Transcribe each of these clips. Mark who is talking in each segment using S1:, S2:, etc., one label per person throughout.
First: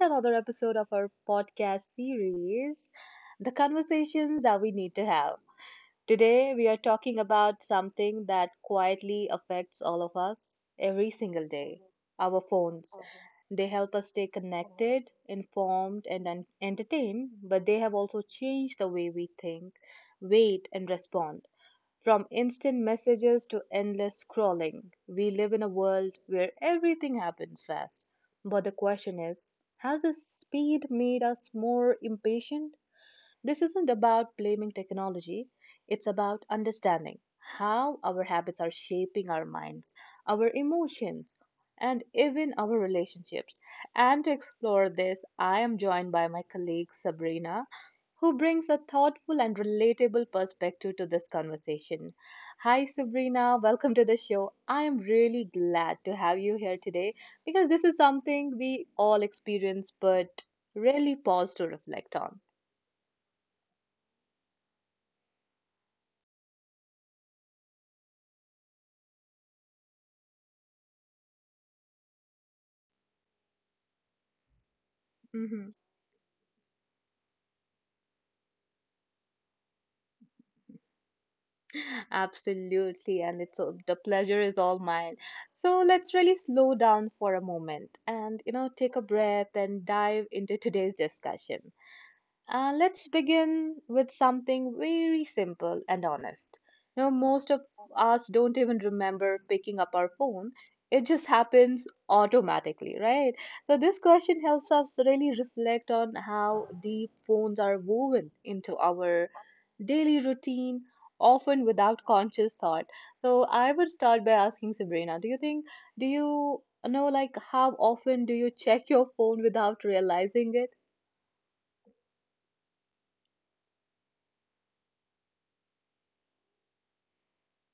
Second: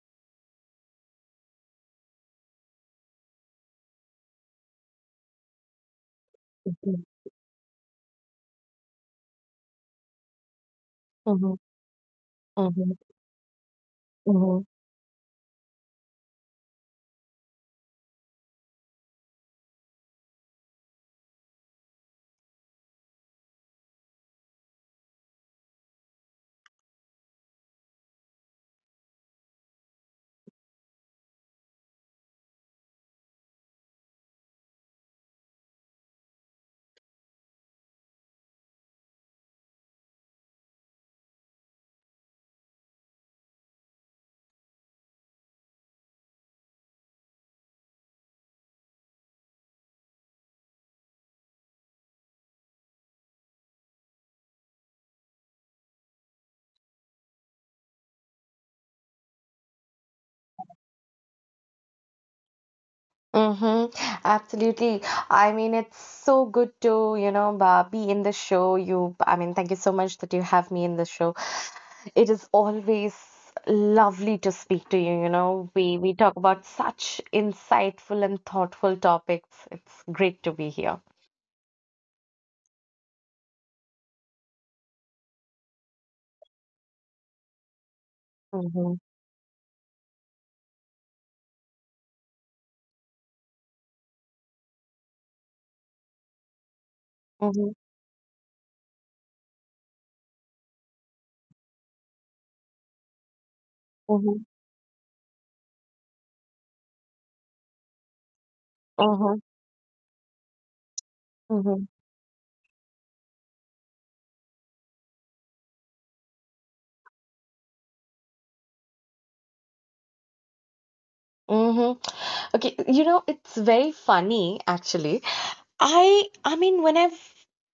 S1: another episode of our podcast series, The Conversations That We Need to Have. Today, we are
S2: Mhm,
S1: talking about something that quietly affects all of us every single
S2: mhm,
S1: day our phones.
S2: mhm,
S1: They help us stay connected, informed, and entertained, but they have also changed the way we think, wait, and respond. From instant messages to endless scrolling, we live in a world where everything happens fast. But the question is, has this speed made us more impatient? This isn't about blaming technology, it's about understanding how our habits are shaping our minds, our emotions, and even our relationships. And to explore this, I am joined by my colleague Sabrina, who brings a thoughtful and relatable perspective to this conversation. Hi, Sabrina. Welcome to the show. I am really glad to have you here today because this is something we all experience but rarely pause to reflect on.
S2: mhm. Absolutely. I mean, it's so good to, be in the show. Thank you so much that you have me in the show. It is always lovely to speak to you. You
S1: Mm-hmm.
S2: know, we talk about such insightful and thoughtful topics. It's great to be here.
S1: Absolutely, and the pleasure is all mine. So let's really slow down for a moment and you know take
S2: Mm-hmm.
S1: a breath and dive into today's discussion. Let's begin with something very simple and honest. You know, most of
S2: Mm-hmm.
S1: us don't even remember picking up our phone. It just happens automatically, right? So this question
S2: Mm-hmm.
S1: helps us really reflect on how deep phones are woven into our
S2: Mm-hmm.
S1: daily routine, often
S2: Mm-hmm.
S1: without conscious thought. So I would start by asking Sabrina, do you know, like, how often do you check your phone without realizing it?
S2: Mm-hmm. Okay, you know, it's very funny actually. I mean when I've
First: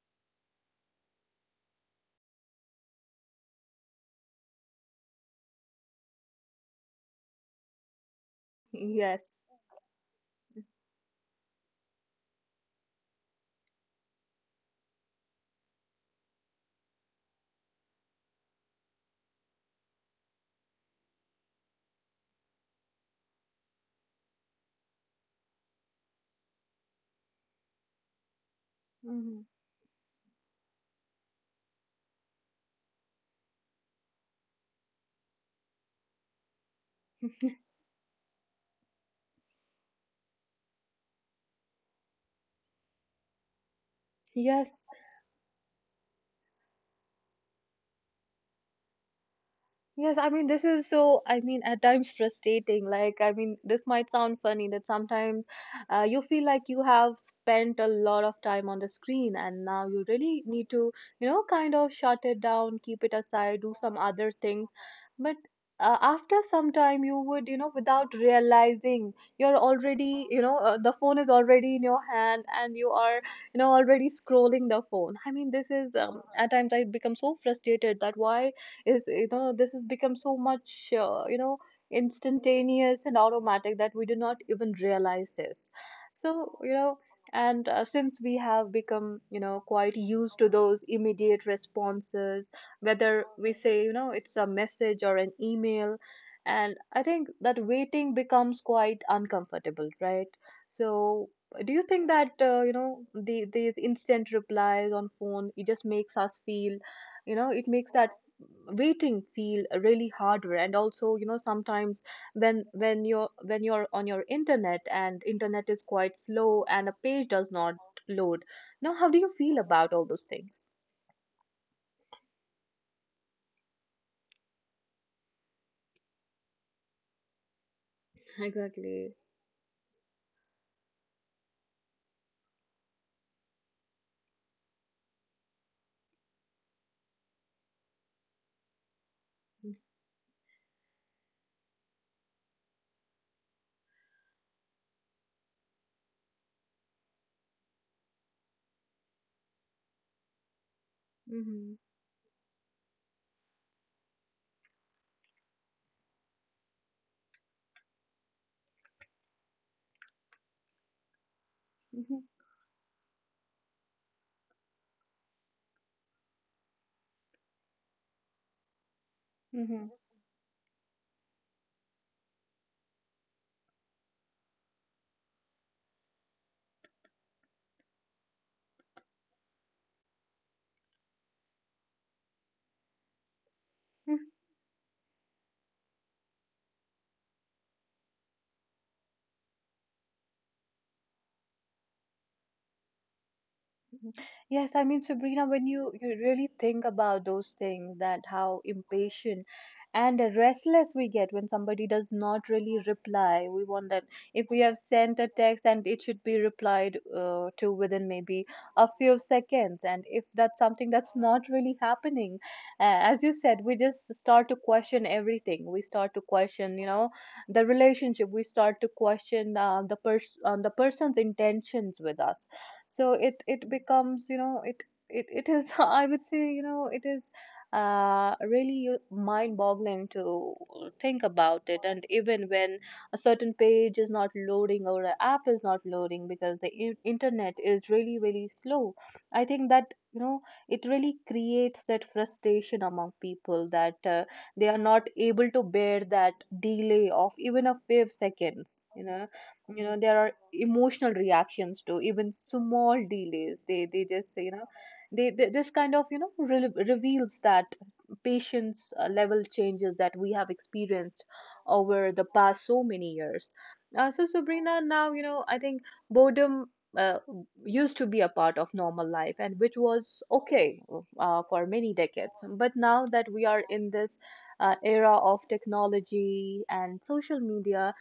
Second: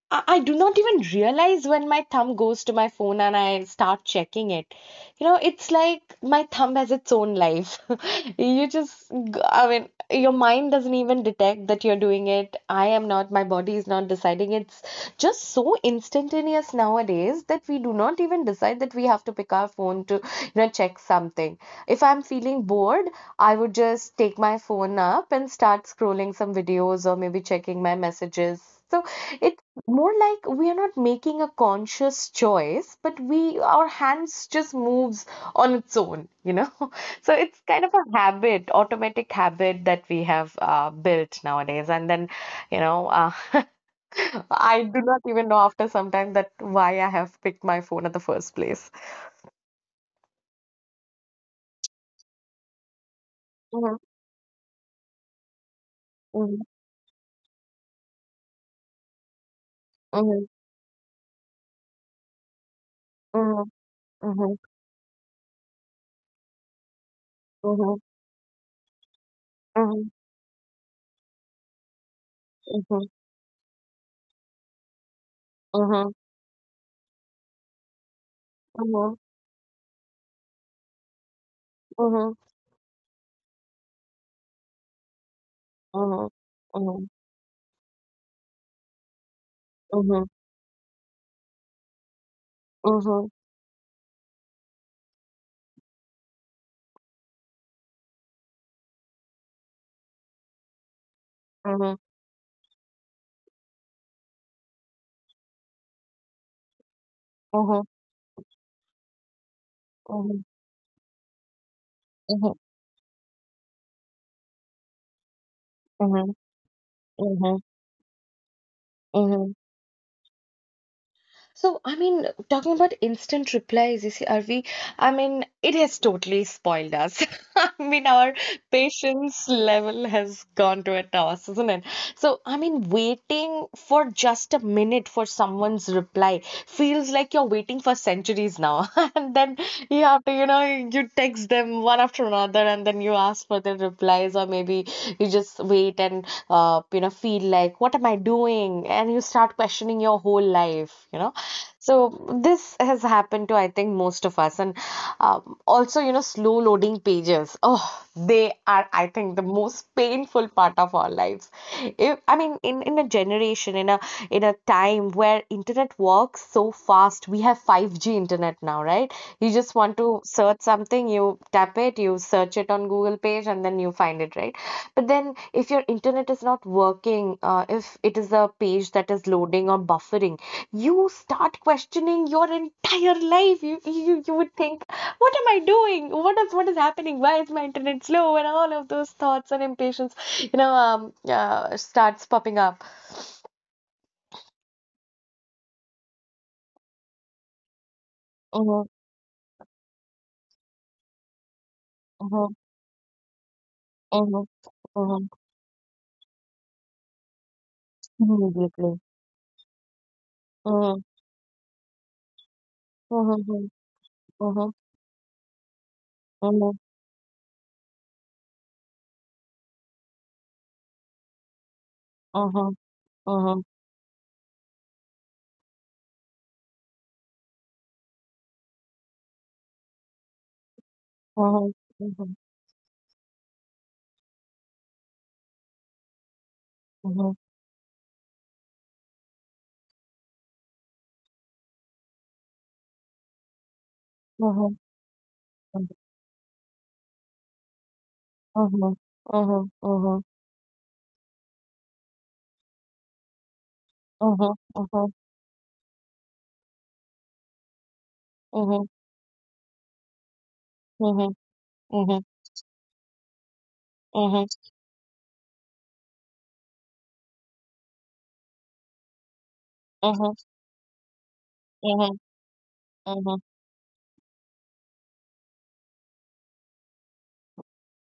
S2: I do not even realize when my thumb goes to my phone and I start checking it. You know, it's like my thumb has its own life. You just,
S1: Yes.
S2: g- I mean, Your mind doesn't even detect that you're doing it. I am not, My body is not deciding. It's just so instantaneous nowadays that we do not even decide that we have to pick our phone to, check something. If I'm feeling bored, I would just take my phone up and start scrolling some videos or maybe checking my messages, so it's more like we are not making a conscious choice, but we our hands just moves on its own, you know. So it's kind of a habit, automatic habit that we have built nowadays. And then, you know, uh,
S1: Yes,
S2: I do not even know after some time that why I have picked my phone at the first place.
S1: yes. I mean, this is so, I mean, at times frustrating. Like, I mean, this
S2: Mhm,
S1: might sound funny that sometimes you feel
S2: mhm,
S1: like you have spent a lot of time on the screen and now you really
S2: mhm,
S1: need to, you know, kind of shut it down, keep it aside,
S2: mhm,
S1: do some other
S2: mhm,
S1: things. But after some time, you would, you know,
S2: mhm,
S1: without realizing, you're
S2: mhm,
S1: already, you know, the phone is already in your hand and you
S2: mhm,
S1: are you know already scrolling the phone. I mean, this is,
S2: mhm,
S1: at times I become so frustrated that why is,
S2: mhm,
S1: you know, this has become so much, you know,
S2: mhm, mhm,
S1: instantaneous and automatic that we do not even realize this.
S2: mhm,
S1: So, you know,
S2: mhm,
S1: and since we have become, you know, quite
S2: mhm,
S1: used to those immediate responses, whether
S2: mhm,
S1: we say, you know, it's a message or an email, and I think that waiting becomes quite uncomfortable, right? So do you
S2: mhm,
S1: think that, you know, these instant replies on phone, it just makes us feel, you know, it
S2: mhm,
S1: makes that waiting feel really
S2: Mhm,
S1: harder? And also, you know, sometimes
S2: mhm,
S1: when you're on your internet and internet is quite
S2: mhm,
S1: slow and a page does
S2: mhm,
S1: not load, now how do you
S2: mhm.
S1: feel about all those things?
S2: So, I mean, talking about instant replies, you see, are we? I mean, it has totally spoiled us. I mean, our
S1: Exactly.
S2: patience level has gone to a toss, isn't it? So, I mean, waiting for just a minute for someone's reply feels like you're waiting for centuries now. And then you have to, you know, you text them one after another and then you ask for their replies, or maybe you just wait and, you know, feel like, what am I doing? And you start questioning your whole life, you know.
S1: Mm-hmm.
S2: So this has happened to, I think, most of us. And, also, you know, slow loading pages, oh, they are, I think, the most painful part of our lives.
S1: Mm-hmm.
S2: If, i mean in in a generation, in a time where internet works so fast. We have 5G internet now, right? You just
S1: Mm-hmm.
S2: want to search something, you tap it, you search it on Google page, and then you find it, right? But then, if your internet is not working, if it is a page that is loading or buffering, you start questioning your entire life. You would think, what am I doing? What is happening? Why is my internet slow? And all of those thoughts and impatience, starts popping up.
S1: Mhm. Yes, I mean, Sabrina, when you really think about those things, that how
S2: Mhm,
S1: impatient and restless we get when somebody does not
S2: mhm,
S1: really reply, we want that
S2: mhm,
S1: if we have sent a
S2: mhm.
S1: text and it should be replied to within maybe a
S2: Immediately.
S1: few seconds, and if that's something
S2: Uh
S1: that's not really happening,
S2: Uh
S1: as you
S2: Uh
S1: said, we just start to
S2: Uh
S1: question everything. We start to
S2: Uh Uh
S1: question, you know, the relationship. We start to question the person's intentions with us.
S2: Uh
S1: So it
S2: Uh
S1: it becomes, you know, it it is I would say, you know, it is really mind boggling to think about
S2: Uh
S1: it. And even when a certain page is not loading or an app is not loading because the
S2: Uh
S1: internet is really really slow, I think that, you know, it really creates that frustration among people, that they are not able to bear that delay of even a few
S2: Uh
S1: seconds,
S2: huh.
S1: you know.
S2: huh. huh. huh.
S1: You
S2: huh. huh.
S1: know,
S2: huh.
S1: there are emotional reactions to even small delays. They
S2: huh.
S1: just say,
S2: huh.
S1: you
S2: huh.
S1: know,
S2: huh. Uh huh. Uh huh.
S1: they this kind of, you know, reveals that
S2: Uh huh. Uh huh. Uh huh.
S1: patience level changes that we have
S2: Uh
S1: experienced
S2: huh. Uh
S1: over
S2: huh.
S1: the past so many years.
S2: Uh
S1: So
S2: huh.
S1: Sabrina, now, you know, I think boredom, uh, used to be a part of normal life and which
S2: Uh
S1: was
S2: huh.
S1: okay for many
S2: Uh
S1: decades. But now that
S2: huh.
S1: we are in this era of technology and social media,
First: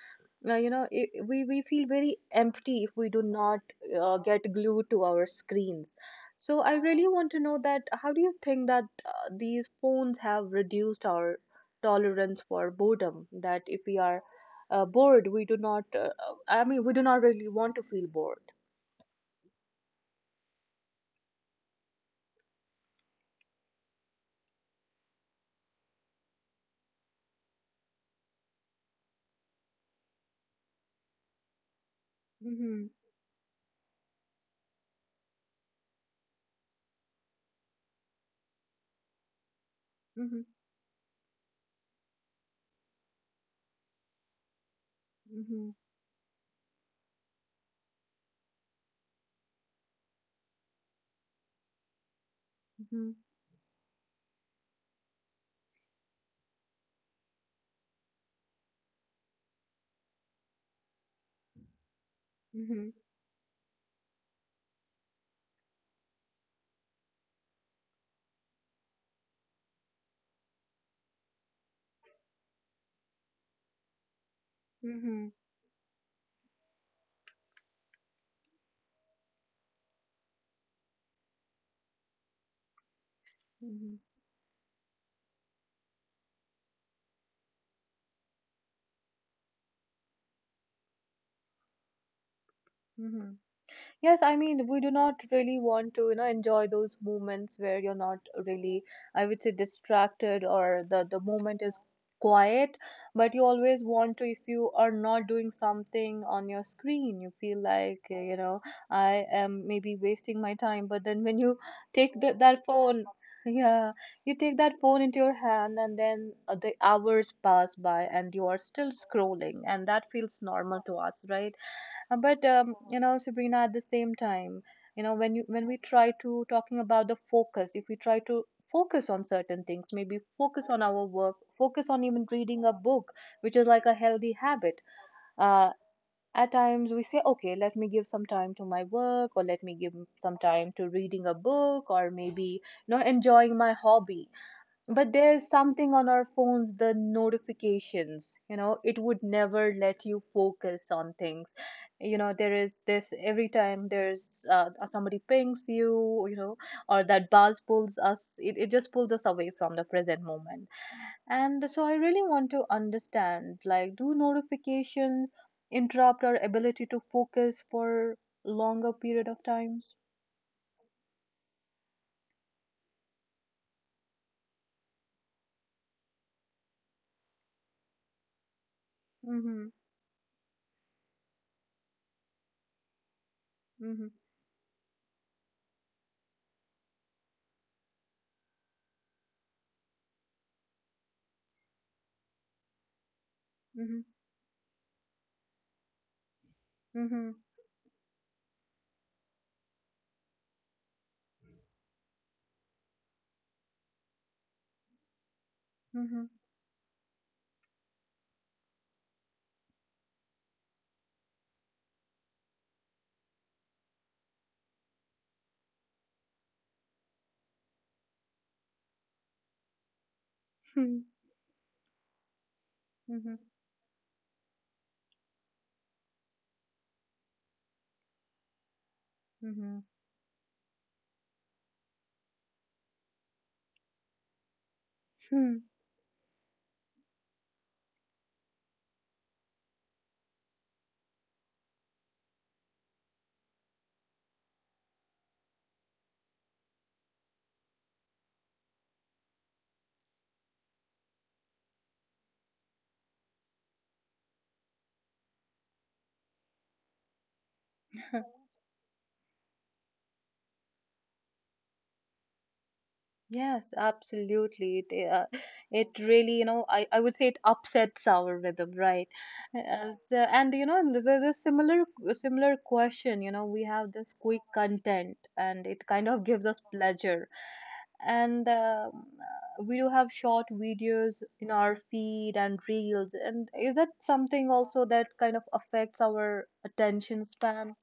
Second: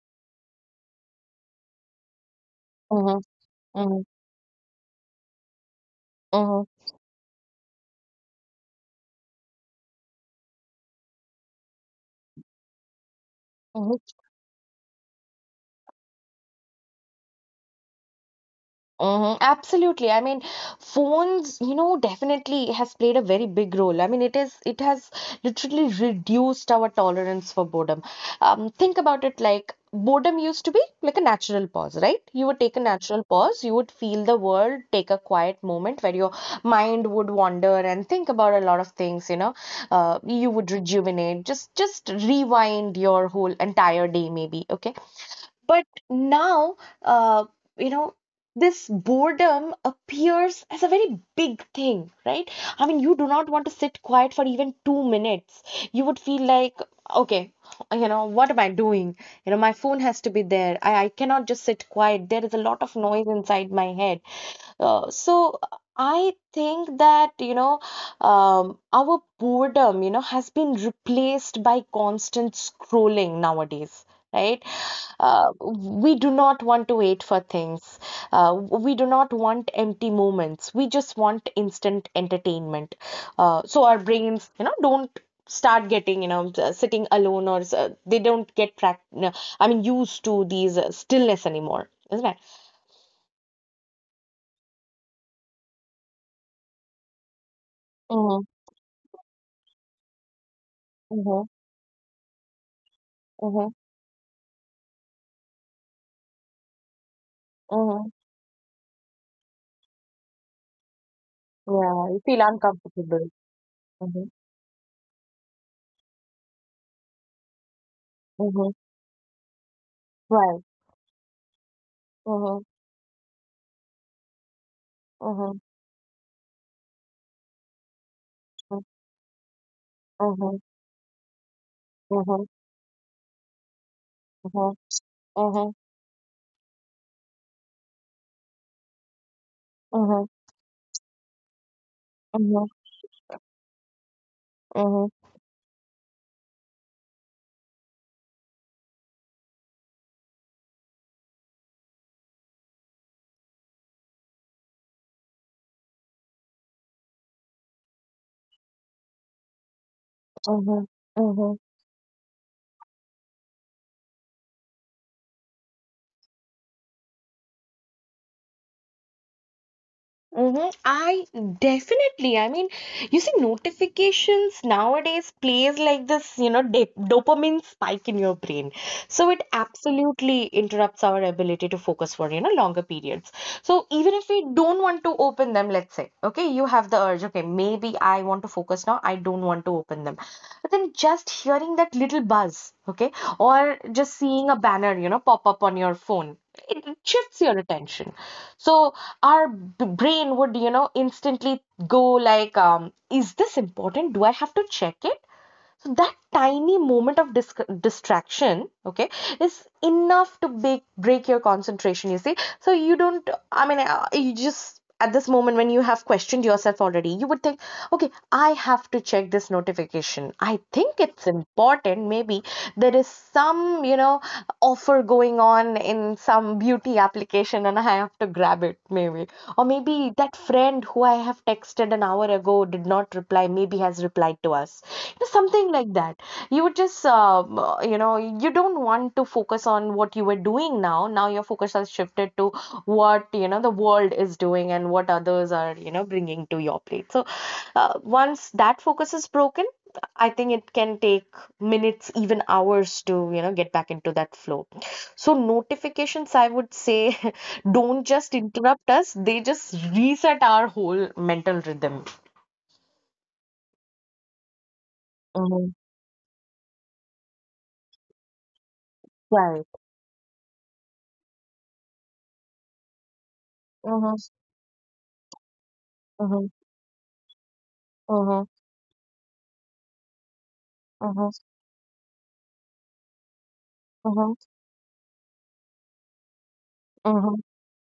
S1: you know, it, we feel very empty if we
S2: Uh
S1: do not
S2: huh.
S1: get glued to our screens.
S2: Uh
S1: So I
S2: huh.
S1: really want to know that how do you think that these phones have reduced our tolerance for boredom, that if
S2: Uh
S1: we
S2: huh.
S1: are bored, we do not I mean, we do not really want to feel bored.
S2: Hmm. Absolutely. I mean, phones, you know, definitely has played a very big role. I mean, it has literally reduced our tolerance for boredom. Think about it, like boredom used to be like a natural pause, right? You would take a
S1: Mm-hmm.
S2: natural pause, you would feel the world, take a quiet moment where your mind would wander and think about a lot of things, you know.
S1: Mm-hmm.
S2: You would rejuvenate, just rewind your whole entire day, maybe. Okay.
S1: Mm-hmm.
S2: But now, uh, you know, this boredom appears as a very big thing, right? I mean, you do not want to sit quiet for even 2 minutes. You would feel like, okay, you know, what am I doing? You know, my phone has to be there. I cannot just sit quiet. There is a lot
S1: Mm-hmm.
S2: of noise inside my head. So I think that, our boredom, you know, has been replaced by constant scrolling nowadays, right?
S1: Mm-hmm. Mm-hmm.
S2: We do not want to wait for things. We do not want empty moments. We just want instant entertainment. So our brains, you know, don't start getting, sitting alone, or they don't get, prac- no, I mean, used to these stillness anymore, isn't it?
S1: Mm-hmm. Yes, I mean, we do not really want to, you know, enjoy those moments where you're not
S2: Mm-hmm,
S1: really, I would say, distracted or the
S2: mm-hmm,
S1: moment is quiet, but you
S2: mm-hmm,
S1: always want to, if you are not doing something on your screen, you feel like,
S2: mm-hmm.
S1: you know, I am maybe wasting my time. But then when you
S2: Yeah, you
S1: take the,
S2: feel
S1: that phone,
S2: uncomfortable.
S1: yeah,
S2: Mm-hmm,
S1: you take that phone into your hand, and then the hours pass by and you are
S2: mm-hmm.
S1: still scrolling, and that feels
S2: Right.
S1: normal to us, right? Uh, But
S2: Mm-hmm,
S1: um, you know, Sabrina, at the same time, you know, when you
S2: mm-hmm,
S1: when we try to talking about the focus, if we try to focus on certain things, maybe
S2: mm-hmm,
S1: focus on our work, focus on even
S2: mm-hmm,
S1: reading a book, which is like a healthy
S2: mm-hmm,
S1: habit.
S2: mm-hmm,
S1: Uh, at times we say, okay, let me give some time to my work, or let me give
S2: mm-hmm,
S1: some time to reading a book, or maybe,
S2: mm-hmm.
S1: you know, enjoying my hobby. But
S2: Mm-hmm.
S1: there's something on our phones, the notifications, you know, it would never let you focus on things. You know, there is this every time there's somebody pings you, you know, or that buzz pulls us, it just pulls us away from the present moment.
S2: Mm-hmm, mm-hmm,
S1: And so I really want to understand, like, do notifications interrupt our ability to focus for longer period of times?
S2: mm-hmm. I definitely, I mean, you see, notifications nowadays plays like this, dopamine spike in your brain. So it
S1: Mm-hmm,
S2: absolutely interrupts our ability to focus for, you know, longer periods. So
S1: mm-hmm,
S2: even if we don't want to open them, let's say, okay, you have the urge, okay, maybe I want to focus now, I don't want to open them. But then just hearing that little buzz, okay, or just seeing a banner, you know, pop up on your phone, it
S1: mm-hmm,
S2: shifts your attention. So our brain would, you know, instantly go like, is this important? Do I have to check it? So
S1: mm-hmm,
S2: that
S1: mm-hmm,
S2: tiny moment of distraction, okay, is enough to break your concentration. You see, so you don't. I mean, you just, at this moment when you have questioned yourself already, you would think, okay, I have to check this notification. I think it's important. Maybe there is
S1: mm-hmm.
S2: some, offer going on in some beauty application and I have to grab it, maybe. Or
S1: Mm-hmm.
S2: maybe that friend who I have texted an hour ago did not reply, maybe has replied to us. You know,
S1: Hmm.
S2: something like that. You would just, you know, you don't want to focus on what you were doing now. Now your focus has shifted to what, you know, the world is doing and what others are, you know, bringing to your plate. So once that focus is broken, I think it can take minutes, even hours, to, you know, get back into that flow. So notifications, I would say, don't just interrupt us, they just reset our whole mental rhythm.
S1: Yes, absolutely. It,
S2: Mhm.
S1: it really, you know, I would say it upsets our rhythm, right?
S2: Right.
S1: And you know, there's a similar question. You know, we have this
S2: Mm-hmm.
S1: quick content, and it kind of gives
S2: Mm-hmm.
S1: us pleasure.
S2: Mm-hmm.
S1: And we do have short videos in our feed and reels. And is that
S2: Mm-hmm.
S1: something also that kind of affects our attention
S2: Mm-hmm.
S1: span?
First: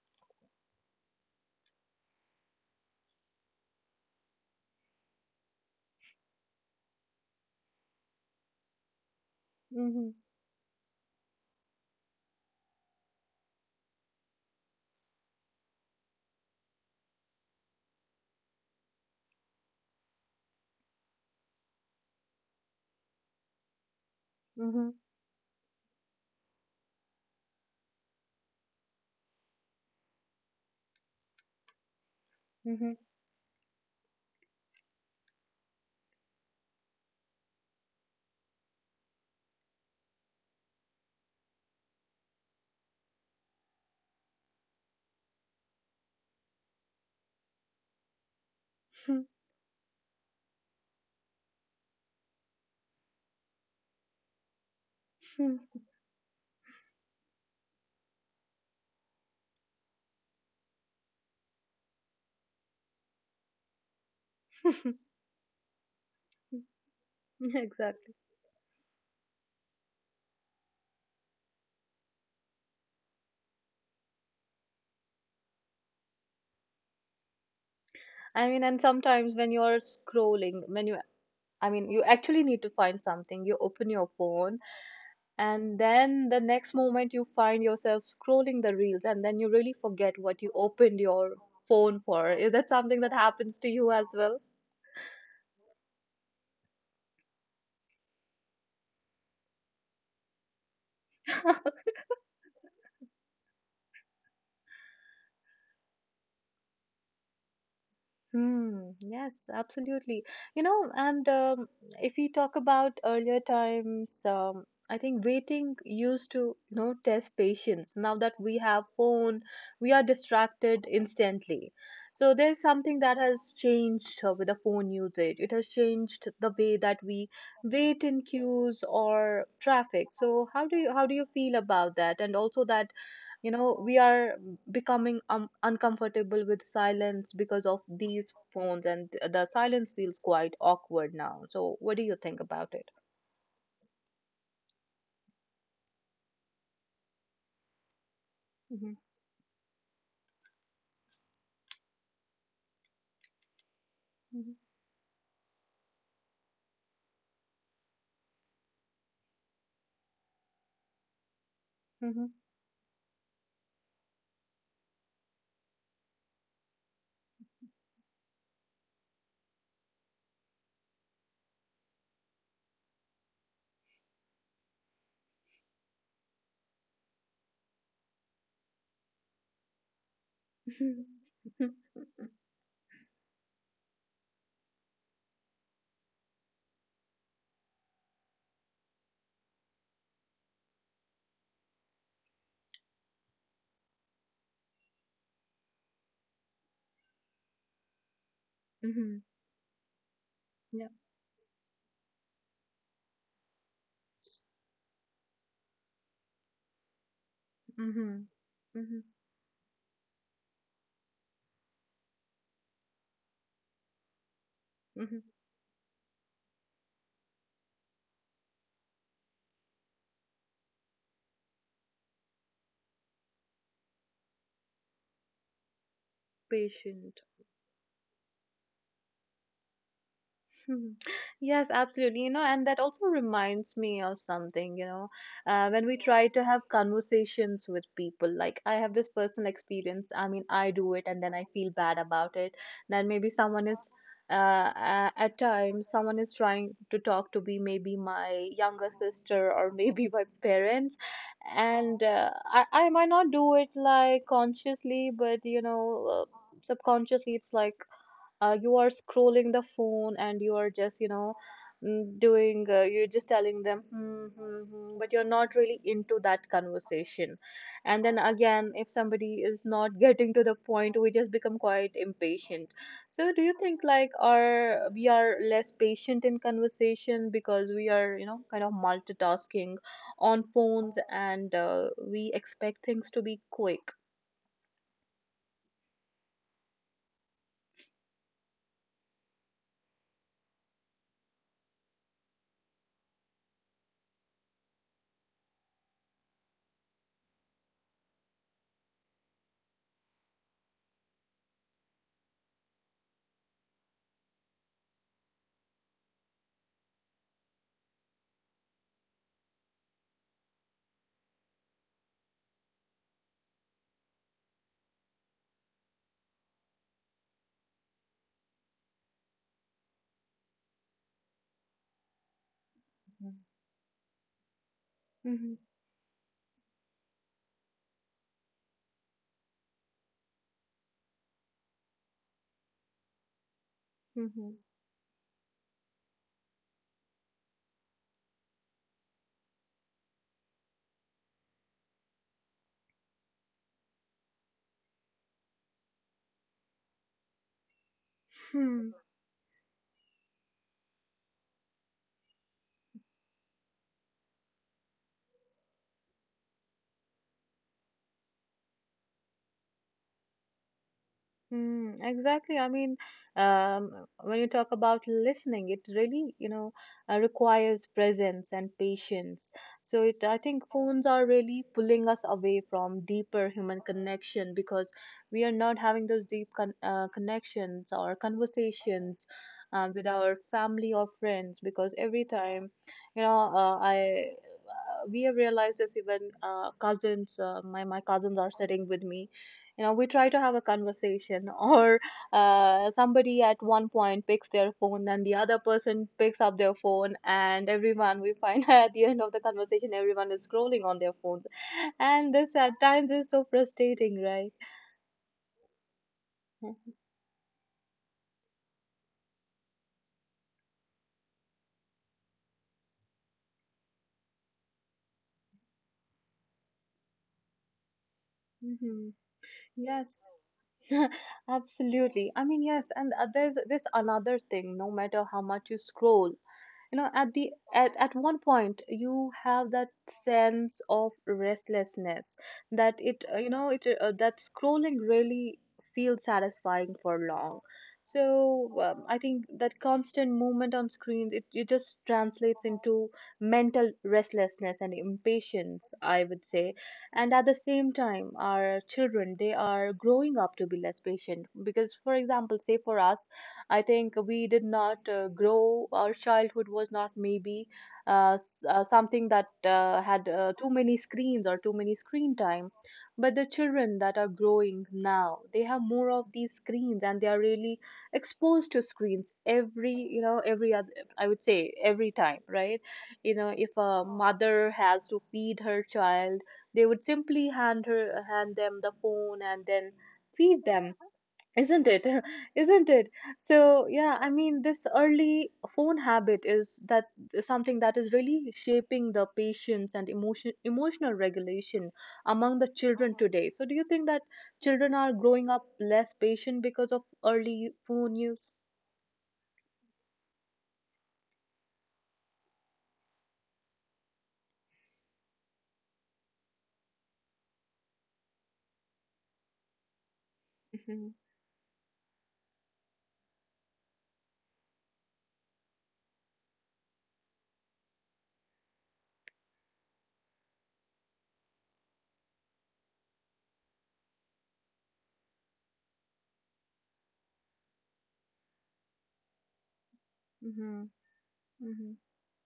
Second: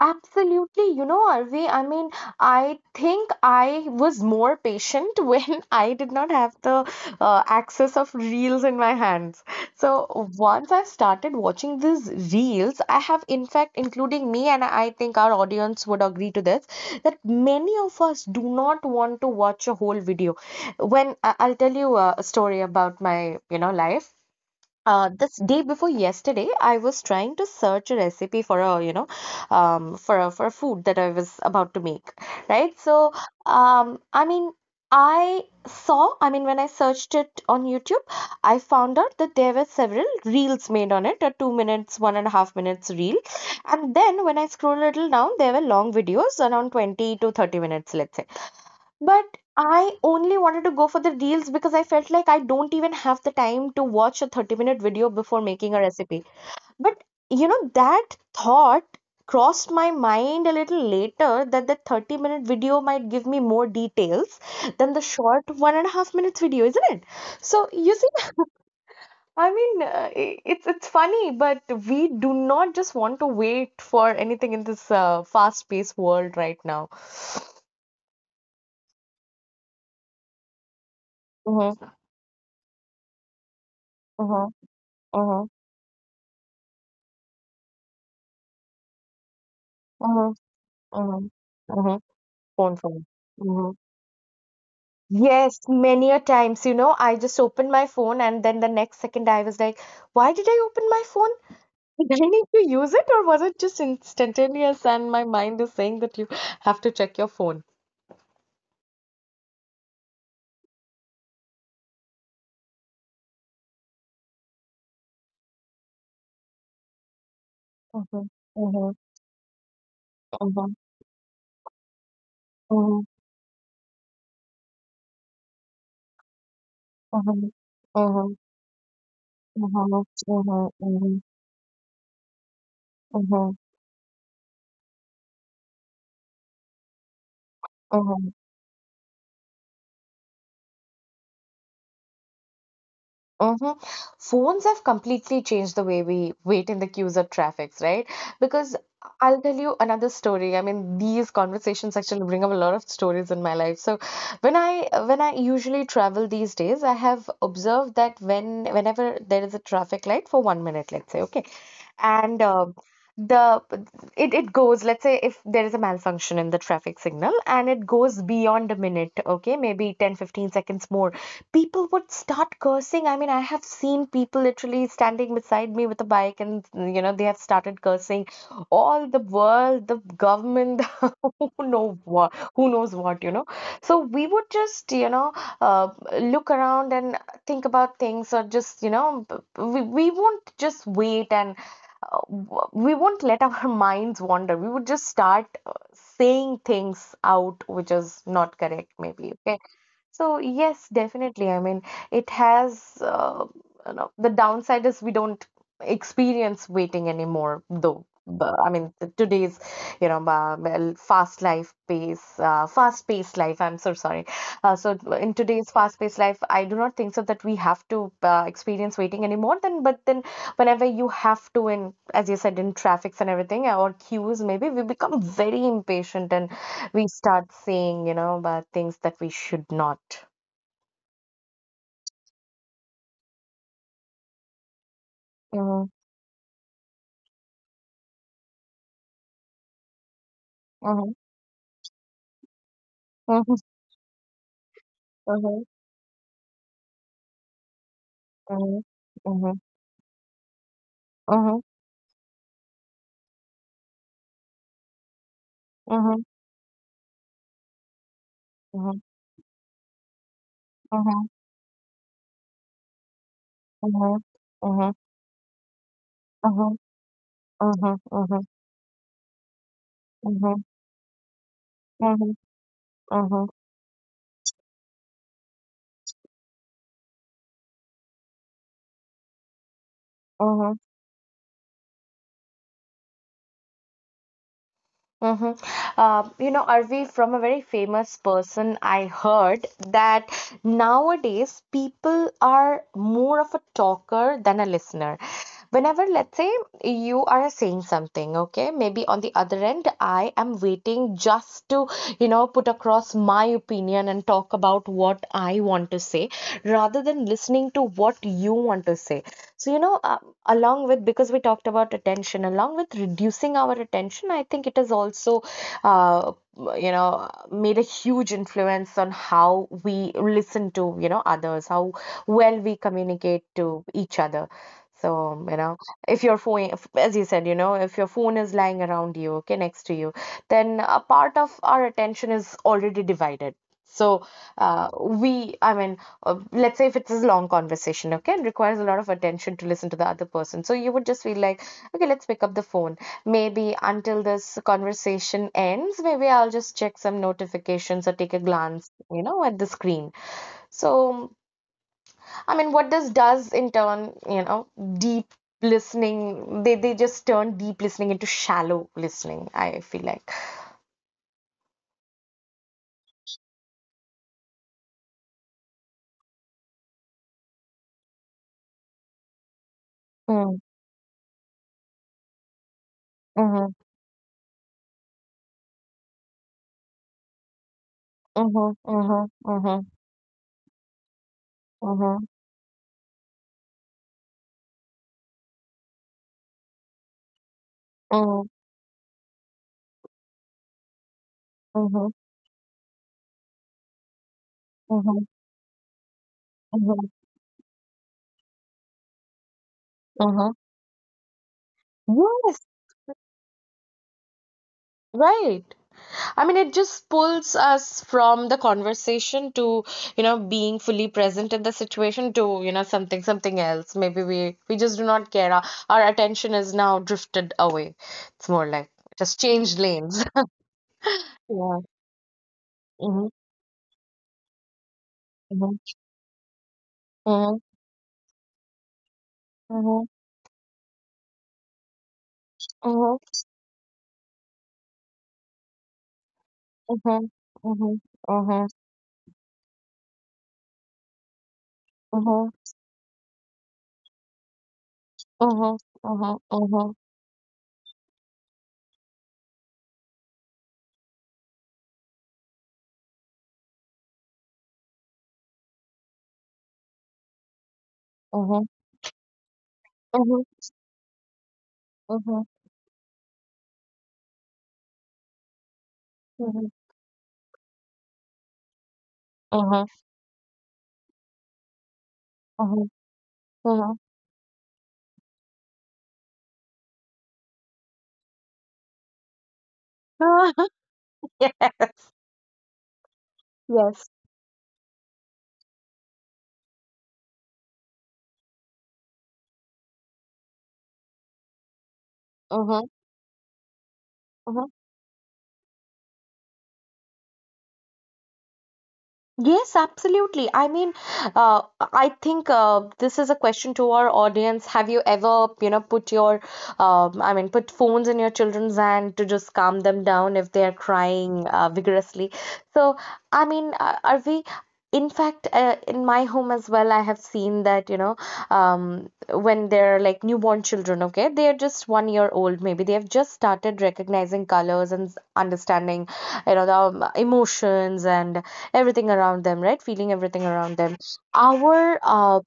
S2: Absolutely, you know, Arvi. I mean, I think I was more patient when I did not have the access of reels in my hands.
S1: Mm-hmm.
S2: So once I've started watching these reels, I have, in fact, including me, and I think our audience would agree to this, that many of us do not want to watch a whole video. I'll tell you a story about my, you know, life.
S1: Mm-hmm.
S2: This day before yesterday, I was trying to search a recipe for a, for a food that I was about to make, right?
S1: Mm-hmm.
S2: So, um, I mean, I saw, I mean, when I searched it on YouTube, I found out that there were several reels made on it, a 2 minutes, 1.5 minutes reel, and then when I scroll a little down, there were long videos, around 20 to 30 minutes, let's say. But I only wanted to go for the reels because I felt like I don't even have the time to watch a 30-minute video before making a recipe. But you know, that thought crossed my mind a little later, that the 30-minute video might give me more details than the short 1.5 minutes video, isn't it? So you see,
S1: Exactly.
S2: it's funny, but we do not just want to wait for anything in this fast paced world right now.
S1: I mean, and sometimes when you're scrolling, when you, I mean,
S2: Mm-hmm,
S1: you actually need to find something, you open your
S2: mm-hmm,
S1: phone,
S2: mm-hmm,
S1: and then the next moment you find yourself scrolling the reels, and then you really forget what you opened
S2: Uh-huh.
S1: your
S2: Uh-huh.
S1: phone for. Is that something
S2: Phone.
S1: that happens to
S2: Hmm.
S1: you as well?
S2: Yes, many a times, you know, I just opened my phone and then the next second I was like, why did I open my phone? Did I need to use it, or was it just instantaneous and my mind is saying that you have to check your phone?
S1: Hmm, yes, absolutely. You know, and if we talk about earlier times, I think waiting used to, you know, test patience. Now
S2: Mm-hmm.
S1: that we have
S2: Mm-hmm.
S1: phone, we are
S2: Mm-hmm.
S1: distracted instantly. So there's something
S2: Mm-hmm.
S1: that has changed with the phone usage. It has changed the way that we
S2: Mm-hmm.
S1: wait in
S2: Mm-hmm.
S1: queues or traffic. So how do you how do
S2: Mm-hmm.
S1: you feel about that? And also that, you
S2: Mm-hmm.
S1: know, we are becoming uncomfortable with silence because of
S2: Mm-hmm.
S1: these phones, and the silence feels quite awkward now. So what do you think about it?
S2: Hmm. Phones have completely changed the way we wait in the queues of traffics, right? Because
S1: Mhm,
S2: I'll tell you another story. I mean, these conversations actually bring up a lot of stories in my life. So
S1: mhm,
S2: when I usually travel these days, I have observed that whenever there is a traffic light for 1 minute, let's say, okay,
S1: mhm,
S2: and the it goes, let's say if there is a malfunction in the traffic signal and it goes beyond a minute, okay, maybe 10, 15 seconds more, people would start cursing. I mean, I have seen people literally standing beside me with a bike and, you know, they have started cursing all the world, the government,
S1: mhm,
S2: who knows what, you know. So we would just, you know, uh, look around and think about things or just, we won't just wait and uh, we won't let our minds wander. We would just start saying things out which is not correct,
S1: mhm,
S2: maybe. Okay. So yes,
S1: yeah,
S2: definitely. I mean, it has the downside is we don't experience waiting anymore, though.
S1: mhm,
S2: But, I mean,
S1: mhm,
S2: today's well, fast life pace, fast-paced life. I'm so sorry. So
S1: mhm.
S2: in today's fast-paced life, I do not think so that we have to experience waiting anymore. Then, but then whenever you have to, in as you said, in traffics and everything or queues, maybe we become very impatient and we
S1: Patient.
S2: start saying, about things that we should not.
S1: Hmm. Yes, absolutely. You know, and that also reminds me of something, you know,
S2: Mhm,
S1: when we try to have conversations with people, like I have this personal experience. I mean, I do it
S2: mhm,
S1: and then I feel bad about it. Then maybe
S2: mhm,
S1: someone is, at
S2: mhm,
S1: times, someone is trying to talk to me, maybe my
S2: mhm,
S1: younger sister
S2: mhm,
S1: or maybe my parents.
S2: mhm,
S1: And I might not do it like consciously, but you know,
S2: mhm,
S1: subconsciously, it's like, you are
S2: mhm,
S1: scrolling the phone and you are just, you
S2: mhm,
S1: know, doing, you're just telling them
S2: mhm,
S1: hmm, hmm,
S2: mhm,
S1: hmm, but you're not really into that
S2: mhm,
S1: conversation.
S2: mhm,
S1: And then
S2: mhm,
S1: again, if somebody is not getting to the
S2: mhm,
S1: point, we just become quite
S2: mhm,
S1: impatient. So do
S2: mhm,
S1: you think, like our we are less patient in conversation because we are, you know, kind of multitasking on
S2: mhm.
S1: phones and we expect things to be quick?
S2: Mm-hmm. You know, Arvi, from a very famous person, I heard that nowadays people are more of a talker than a listener. Whenever, let's say, you are saying something, okay, maybe on the other end, I am waiting just to, you know, put across my opinion and talk about what I want to say rather than listening to what you want to say. So, along with, because we talked about attention, along with reducing our attention, I think it has also, uh, you know, made a huge influence on how we listen to, you know, others, how well we communicate to each other. So, you
S1: Hmm,
S2: know, if your phone, as you said, you know, if your phone is lying around you, okay, next to you, then a part of our attention is already divided. So,
S1: hmm,
S2: uh, we, I mean, let's say if it's a long conversation, okay, it requires a lot of attention to listen to the other person. So you would just feel like, okay, let's pick up the phone. Maybe until this conversation ends, maybe I'll just check some notifications or take a glance,
S1: hmm.
S2: you know, at the screen. So, I mean, what this does in turn, you know, deep listening, they just turn deep listening into shallow listening, I feel like.
S1: Mm, exactly. I mean, when you talk about listening, it really, you know, requires presence and patience. So I
S2: Mm,
S1: think phones are really pulling us away from deeper
S2: mhm,
S1: human connection because we are not having those deep connections or
S2: mhm, mhm,
S1: conversations
S2: mhm,
S1: with our family or friends because
S2: mhm,
S1: every time, you know, I we have realized this even cousins, my cousins
S2: mhm,
S1: are sitting with me, you know, we try to have a conversation or
S2: mhm,
S1: somebody at one point picks their phone
S2: mhm,
S1: and the other person picks up their
S2: mhm, mhm,
S1: phone and everyone we find at the end of the conversation everyone is
S2: mhm.
S1: scrolling on their phones. And this
S2: Yes,
S1: at times is so frustrating, right?
S2: right. I mean, it just pulls us from the conversation to, you know, being fully present in the situation to, you know, something else. Maybe we just do not care. Our attention is now drifted away. It's more like
S1: Hmm.
S2: just changed
S1: Yes,
S2: lanes. Yeah.
S1: absolutely. I mean, yes, and
S2: Mm-hmm,
S1: there's this another thing. No matter how much you
S2: mm-hmm,
S1: scroll, you know, at the
S2: mm-hmm,
S1: at, at one point you have that
S2: mm-hmm,
S1: sense of restlessness, that it you know it that scrolling really feels satisfying for
S2: mm-hmm,
S1: long.
S2: mm-hmm, mm-hmm,
S1: So I think that constant movement on screens, it just
S2: mm-hmm,
S1: translates into mental restlessness and
S2: mm-hmm,
S1: impatience, I
S2: mm-hmm,
S1: would say.
S2: mm-hmm,
S1: And at the same time, our children, they are growing up to be less patient because, for example, say for us, I think we did not grow. Our childhood was not maybe
S2: mm-hmm,
S1: something that had
S2: mm-hmm,
S1: too many screens or too many screen time. But the children that are growing now, they have more of these screens and they are really exposed to screens
S2: mm-hmm,
S1: every, you know, every other, I would say every time,
S2: mm-hmm,
S1: right? You know, if
S2: mm-hmm.
S1: a mother has to feed her child, they would simply hand them the phone and then feed them,
S2: Yes.
S1: isn't it? Isn't it? So,
S2: Yes.
S1: yeah, I mean, this early phone habit is that is something that is really shaping the patience and emotional regulation among the
S2: Mm-hmm.
S1: children today. So, do you think that
S2: Mhm.
S1: children are growing up less patient because of early phone use?
S2: Yes, absolutely. I mean, uh, I think this is a question to our audience. Have you ever, you know, put your, I mean, put phones in your children's hand to just calm them down if they are
S1: Mhm,
S2: crying vigorously? So, I mean, are we? In fact, in my home as well, I have seen that, you know, when they're like newborn children, okay, they're just 1 year old, maybe they have just started recognizing colors and understanding, you know, the emotions and everything around them, right? Feeling everything around
S1: mhm,
S2: them.
S1: mhm.
S2: Our uh,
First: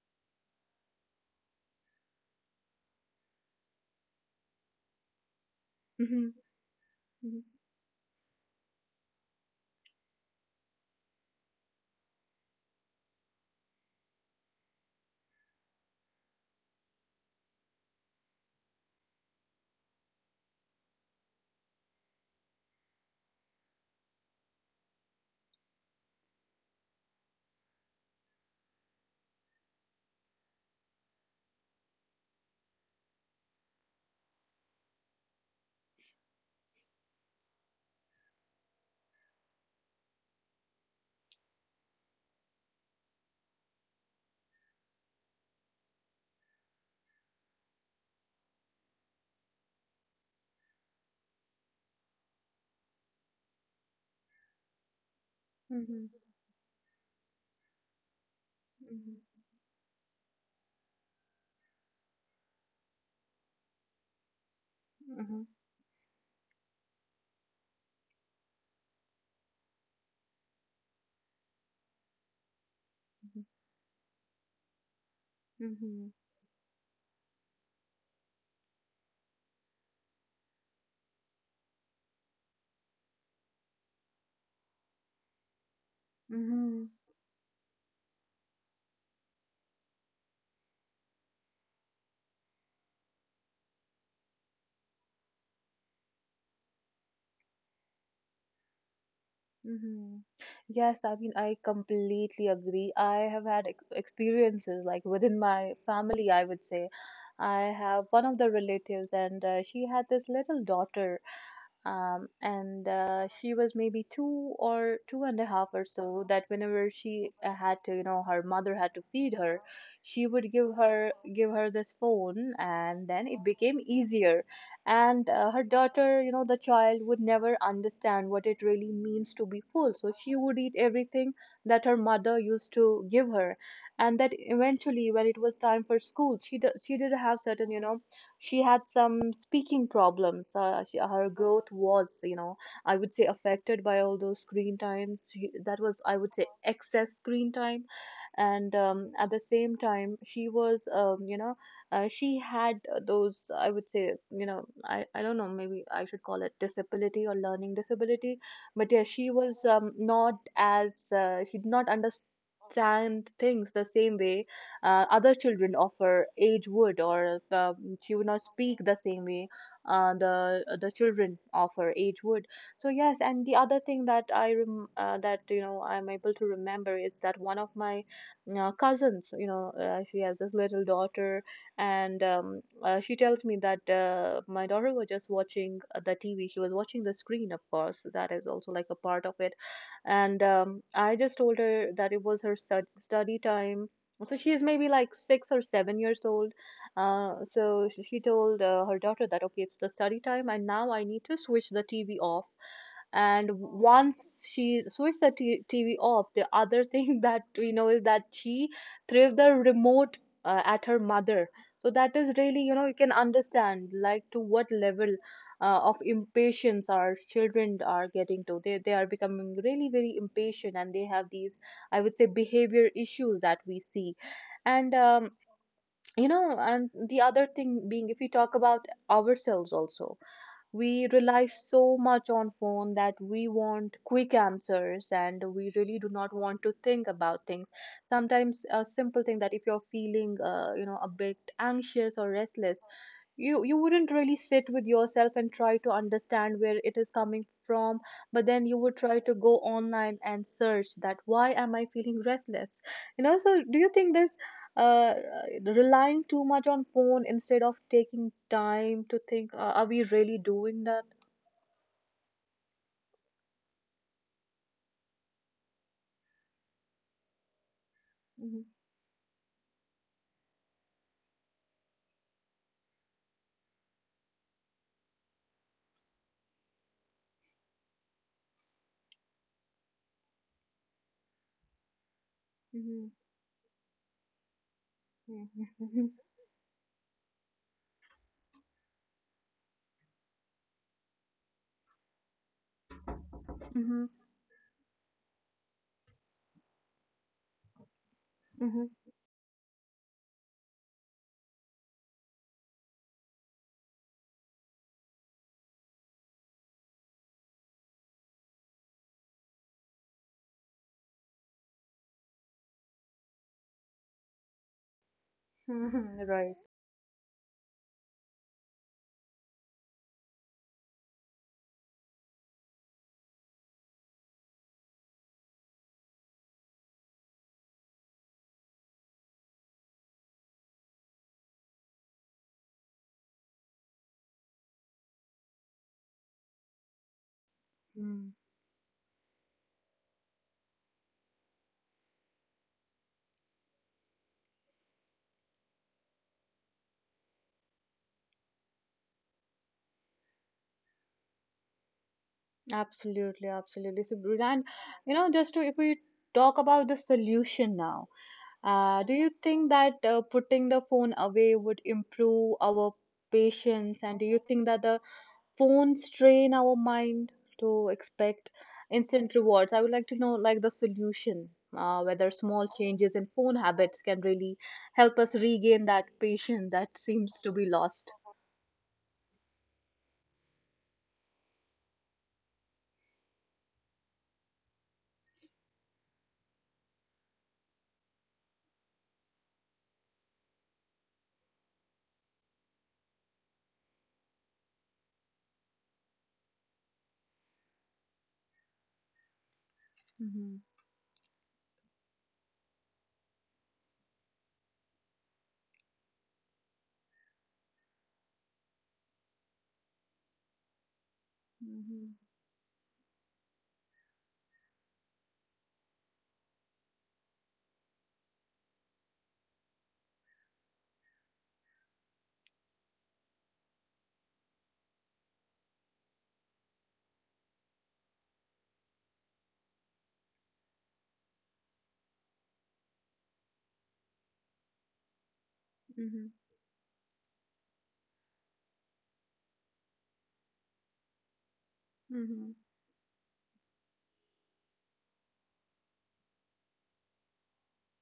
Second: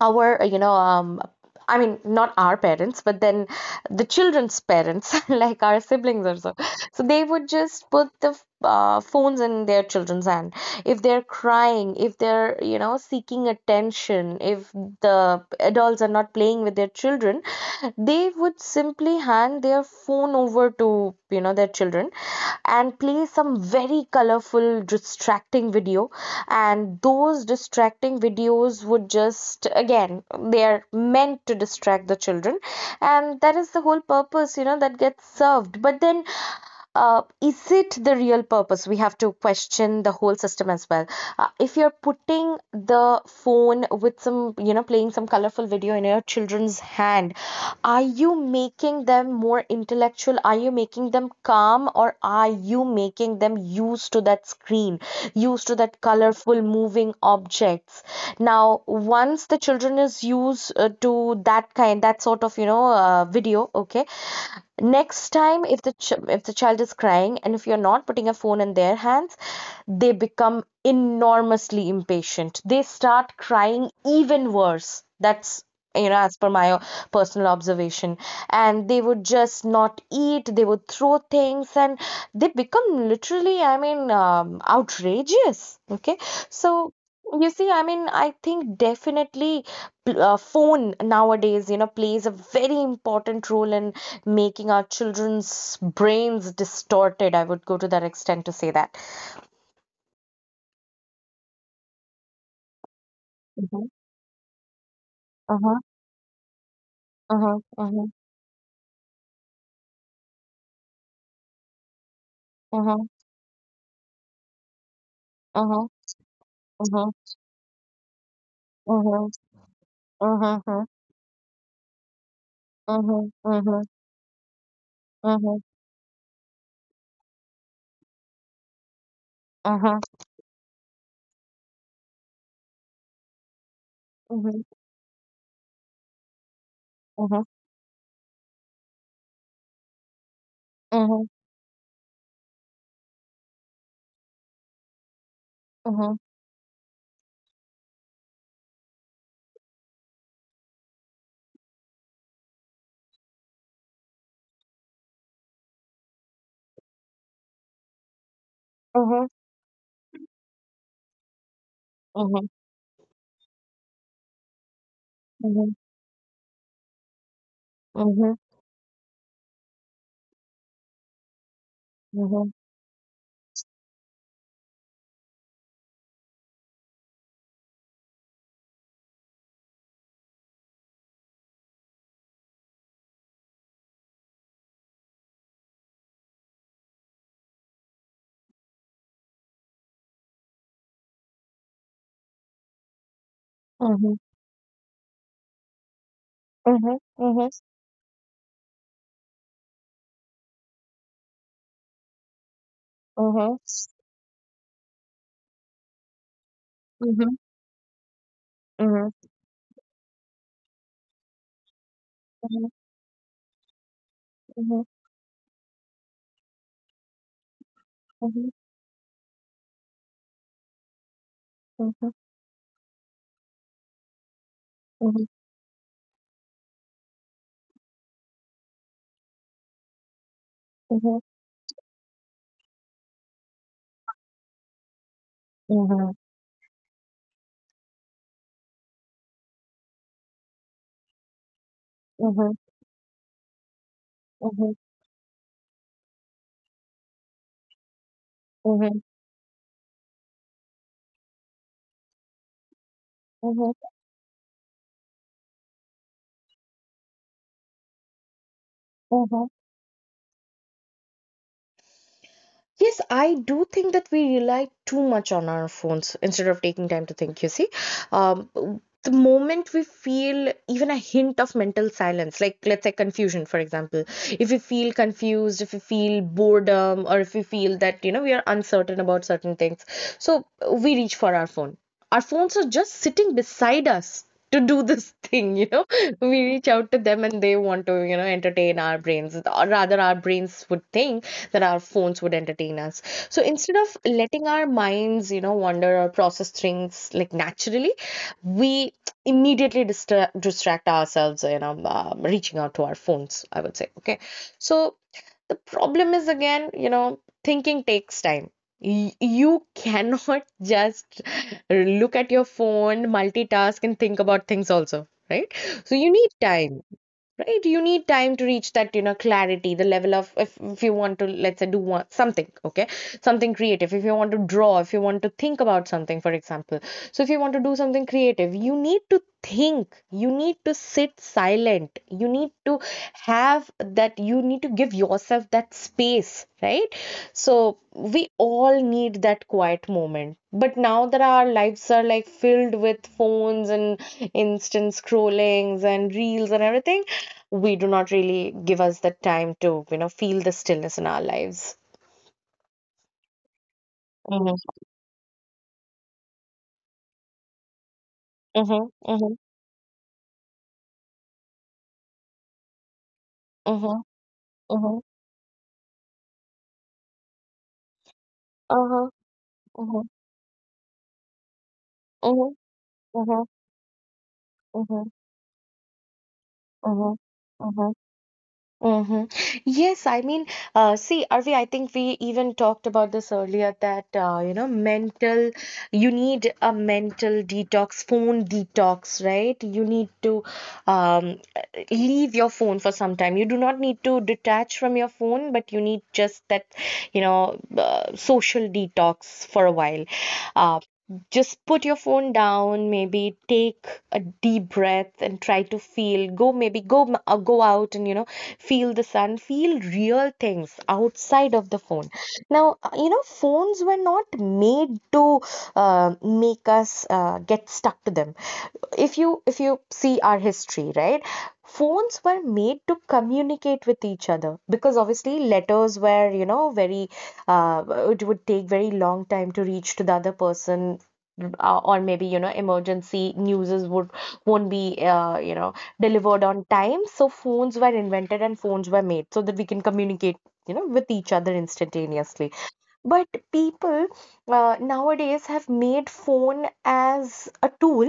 S2: our you know I mean not our parents but then the children's parents like our siblings
S1: Hmm.
S2: or so. So they would just put the phones in their children's hand if they're crying, if they're, you know, seeking attention, if the adults are not playing with their children, they would simply hand their phone over to, you know, their children and play some very colorful distracting video. And those distracting videos would just again, they are meant to distract the children, and that is the whole purpose, you know, that gets served. But then, is it the real purpose? We have to question the whole system as well. If you're putting the phone with some, you know, playing some colorful video in your children's hand, are you making them more intellectual? Are you making them calm, or are you making them used to that screen, used to that
S1: Mhm,
S2: colorful moving objects? Now,
S1: mhm,
S2: once the children is used to that kind, that sort of, you know, video, okay,
S1: mhm,
S2: next
S1: mhm,
S2: time if if the child is crying and if you're not putting a phone in their hands, they become enormously impatient. They start crying even worse. That's,
S1: mhm,
S2: you
S1: mhm.
S2: know, as per my personal observation. And they would just not eat, they would throw things, and they become literally, I mean, outrageous, okay.
S1: Mhm.
S2: So you see, I mean, I think definitely phone nowadays, you know, plays a very important role in making our children's brains distorted. I would go to that extent to say that.
S1: Hmm. Yes, I mean, I completely agree. I have had
S2: Mhm.
S1: ex experiences like within
S2: Uh-huh,
S1: my family, I would say.
S2: uh-huh,
S1: I
S2: uh-huh,
S1: have one of the relatives, and she had this little daughter, and
S2: uh-huh,
S1: she was maybe two or two and a half
S2: uh-huh,
S1: or so, that whenever
S2: uh-huh,
S1: she had to you know her mother had to
S2: uh-huh,
S1: feed her, she would
S2: uh-huh, uh-huh,
S1: give her this phone and then it
S2: uh-huh,
S1: became easier. And
S2: uh-huh, uh-huh,
S1: her daughter, you know, the child would never understand what it really means to be
S2: uh-huh, uh-huh,
S1: full, so
S2: uh-huh,
S1: she would eat everything that her mother used to give her. And that eventually, when it was time for school, she did have certain, you know, she had some speaking problems.
S2: uh-huh, uh-huh, uh-huh,
S1: Her growth was, you know, I would say affected by all those screen times. She, that was, I would say, excess screen time. And at the same time, she was, you know, she had those, I would say, you know, I don't know, maybe I should call it disability or learning disability. But
S2: uh-huh,
S1: yeah,
S2: uh-huh, uh-huh,
S1: she was not as she did not understand things the same way other
S2: uh-huh, uh-huh, uh-huh, uh-huh,
S1: children of her age would, or the, she would
S2: uh-huh,
S1: not speak the same way the children of her age would. So yes, and the other thing that that, you know, I'm able to remember is that one of my cousins, you know, she has this little daughter, and she tells me that my daughter was just watching the TV. She was watching the screen, of course. That is also like a part of it. And I just told her that it was her study time, so she is maybe like 6 or 7 years old. So she told her daughter that, okay, it's the study time, and now I need to switch the TV off. And once she switched the TV off, the other thing that we know is that she
S2: uh-huh,
S1: threw the remote at her mother. So that is really,
S2: uh-huh,
S1: you know, you can understand like to what
S2: uh-huh, uh-huh,
S1: level of impatience our children are getting
S2: uh-huh,
S1: to. They are becoming really very impatient, and they have these, I
S2: mhm,
S1: would say, behavior issues that we see. And,
S2: mhm,
S1: you know, and the other thing being, if we talk about ourselves also, we
S2: mhm,
S1: rely so much on phone that we want quick answers and we really
S2: mhm,
S1: do not want to think about things. Sometimes a simple thing, that if you're feeling you know, a bit anxious or
S2: mhm,
S1: restless, you wouldn't really sit
S2: mhm,
S1: with yourself and try to understand where it is coming from, but then you
S2: mhm,
S1: would try to go online and search that why am I feeling restless, you know? So
S2: mhm,
S1: do you think there's uh, uh, relying too much on phone instead of taking time to
S2: mhm.
S1: think, are we really doing that?
S2: Yes, I do think that we rely too much on our phones instead of taking time to think, you see.
S1: Mhm,
S2: The moment we feel even a hint of mental silence, like let's say confusion, for example, if we feel confused, if we feel boredom, or if we feel that, you know, we are uncertain about certain things, so we reach for our phone. Our phones are just
S1: mhm,
S2: sitting beside us to do this thing, you know.
S1: mhm.
S2: We reach out to them, and they want to, you know, entertain our brains, or rather our brains would think that our phones would entertain us. So instead of
S1: Hmm.
S2: letting our minds, you know, wander or process things like naturally, we
S1: Mhm,
S2: immediately distract ourselves, you know, reaching out to our phones, I would say, okay. So the problem is again, you know, thinking takes time. You cannot just look at your phone, multitask, and think about things also, right? So you
S1: mhm.
S2: need
S1: Right.
S2: time. Right, you need time to reach that, you know, clarity, the level of if you want to, let's say, something, okay, something creative, if you want to draw, if you want to think about something, for example. So if you want to do something creative, you need to think, you need to sit silent, you need to have that, you need to give yourself that space, right? So we
S1: Mm.
S2: all need that quiet moment, but now that our lives are like filled with phones and instant scrollings and reels and everything, we do not really give us the time to, you know, feel the stillness in our lives.
S1: Absolutely, absolutely. So, Bruno,
S2: Mhm,
S1: and you know, just to, if we talk about the solution now,
S2: mhm,
S1: do
S2: mhm,
S1: you think that putting the phone away would improve our
S2: mhm,
S1: patience? And do you think that
S2: mhm,
S1: the phones train our mind to expect
S2: uh-huh,
S1: instant rewards? I would
S2: mhm,
S1: like to know like the solution, whether
S2: mhm,
S1: small changes in
S2: mhm,
S1: phone habits can really
S2: mhm,
S1: help us regain that patience that
S2: mhm,
S1: seems to be
S2: mhm.
S1: lost.
S2: Mm-hmm. Yes, I mean, see, Arvi, I think we even talked about this earlier that, you know, you need a mental detox, phone detox, right? You need to um, leave your phone for some time. You do not need to detach from your phone, but you need just that, you know, social detox for a while.
S1: Mm-hmm.
S2: Um, just put your phone down, maybe take a deep breath and try to feel, go go out and, you know, feel the sun, feel real things outside of the phone.
S1: Mm-hmm.
S2: Now, you know, phones were not made to make us get stuck to them. If you see our history, right, phones were made to communicate with each other because obviously letters were, you know, very uh, it would take very long time to reach to the other person, or maybe, you know, emergency newses would won't be, you know,
S1: Mm-hmm.
S2: delivered on time. So phones were invented and phones were made so that we can communicate, you know, with each other instantaneously.
S1: Mm-hmm.
S2: But people, nowadays, have made phone as a tool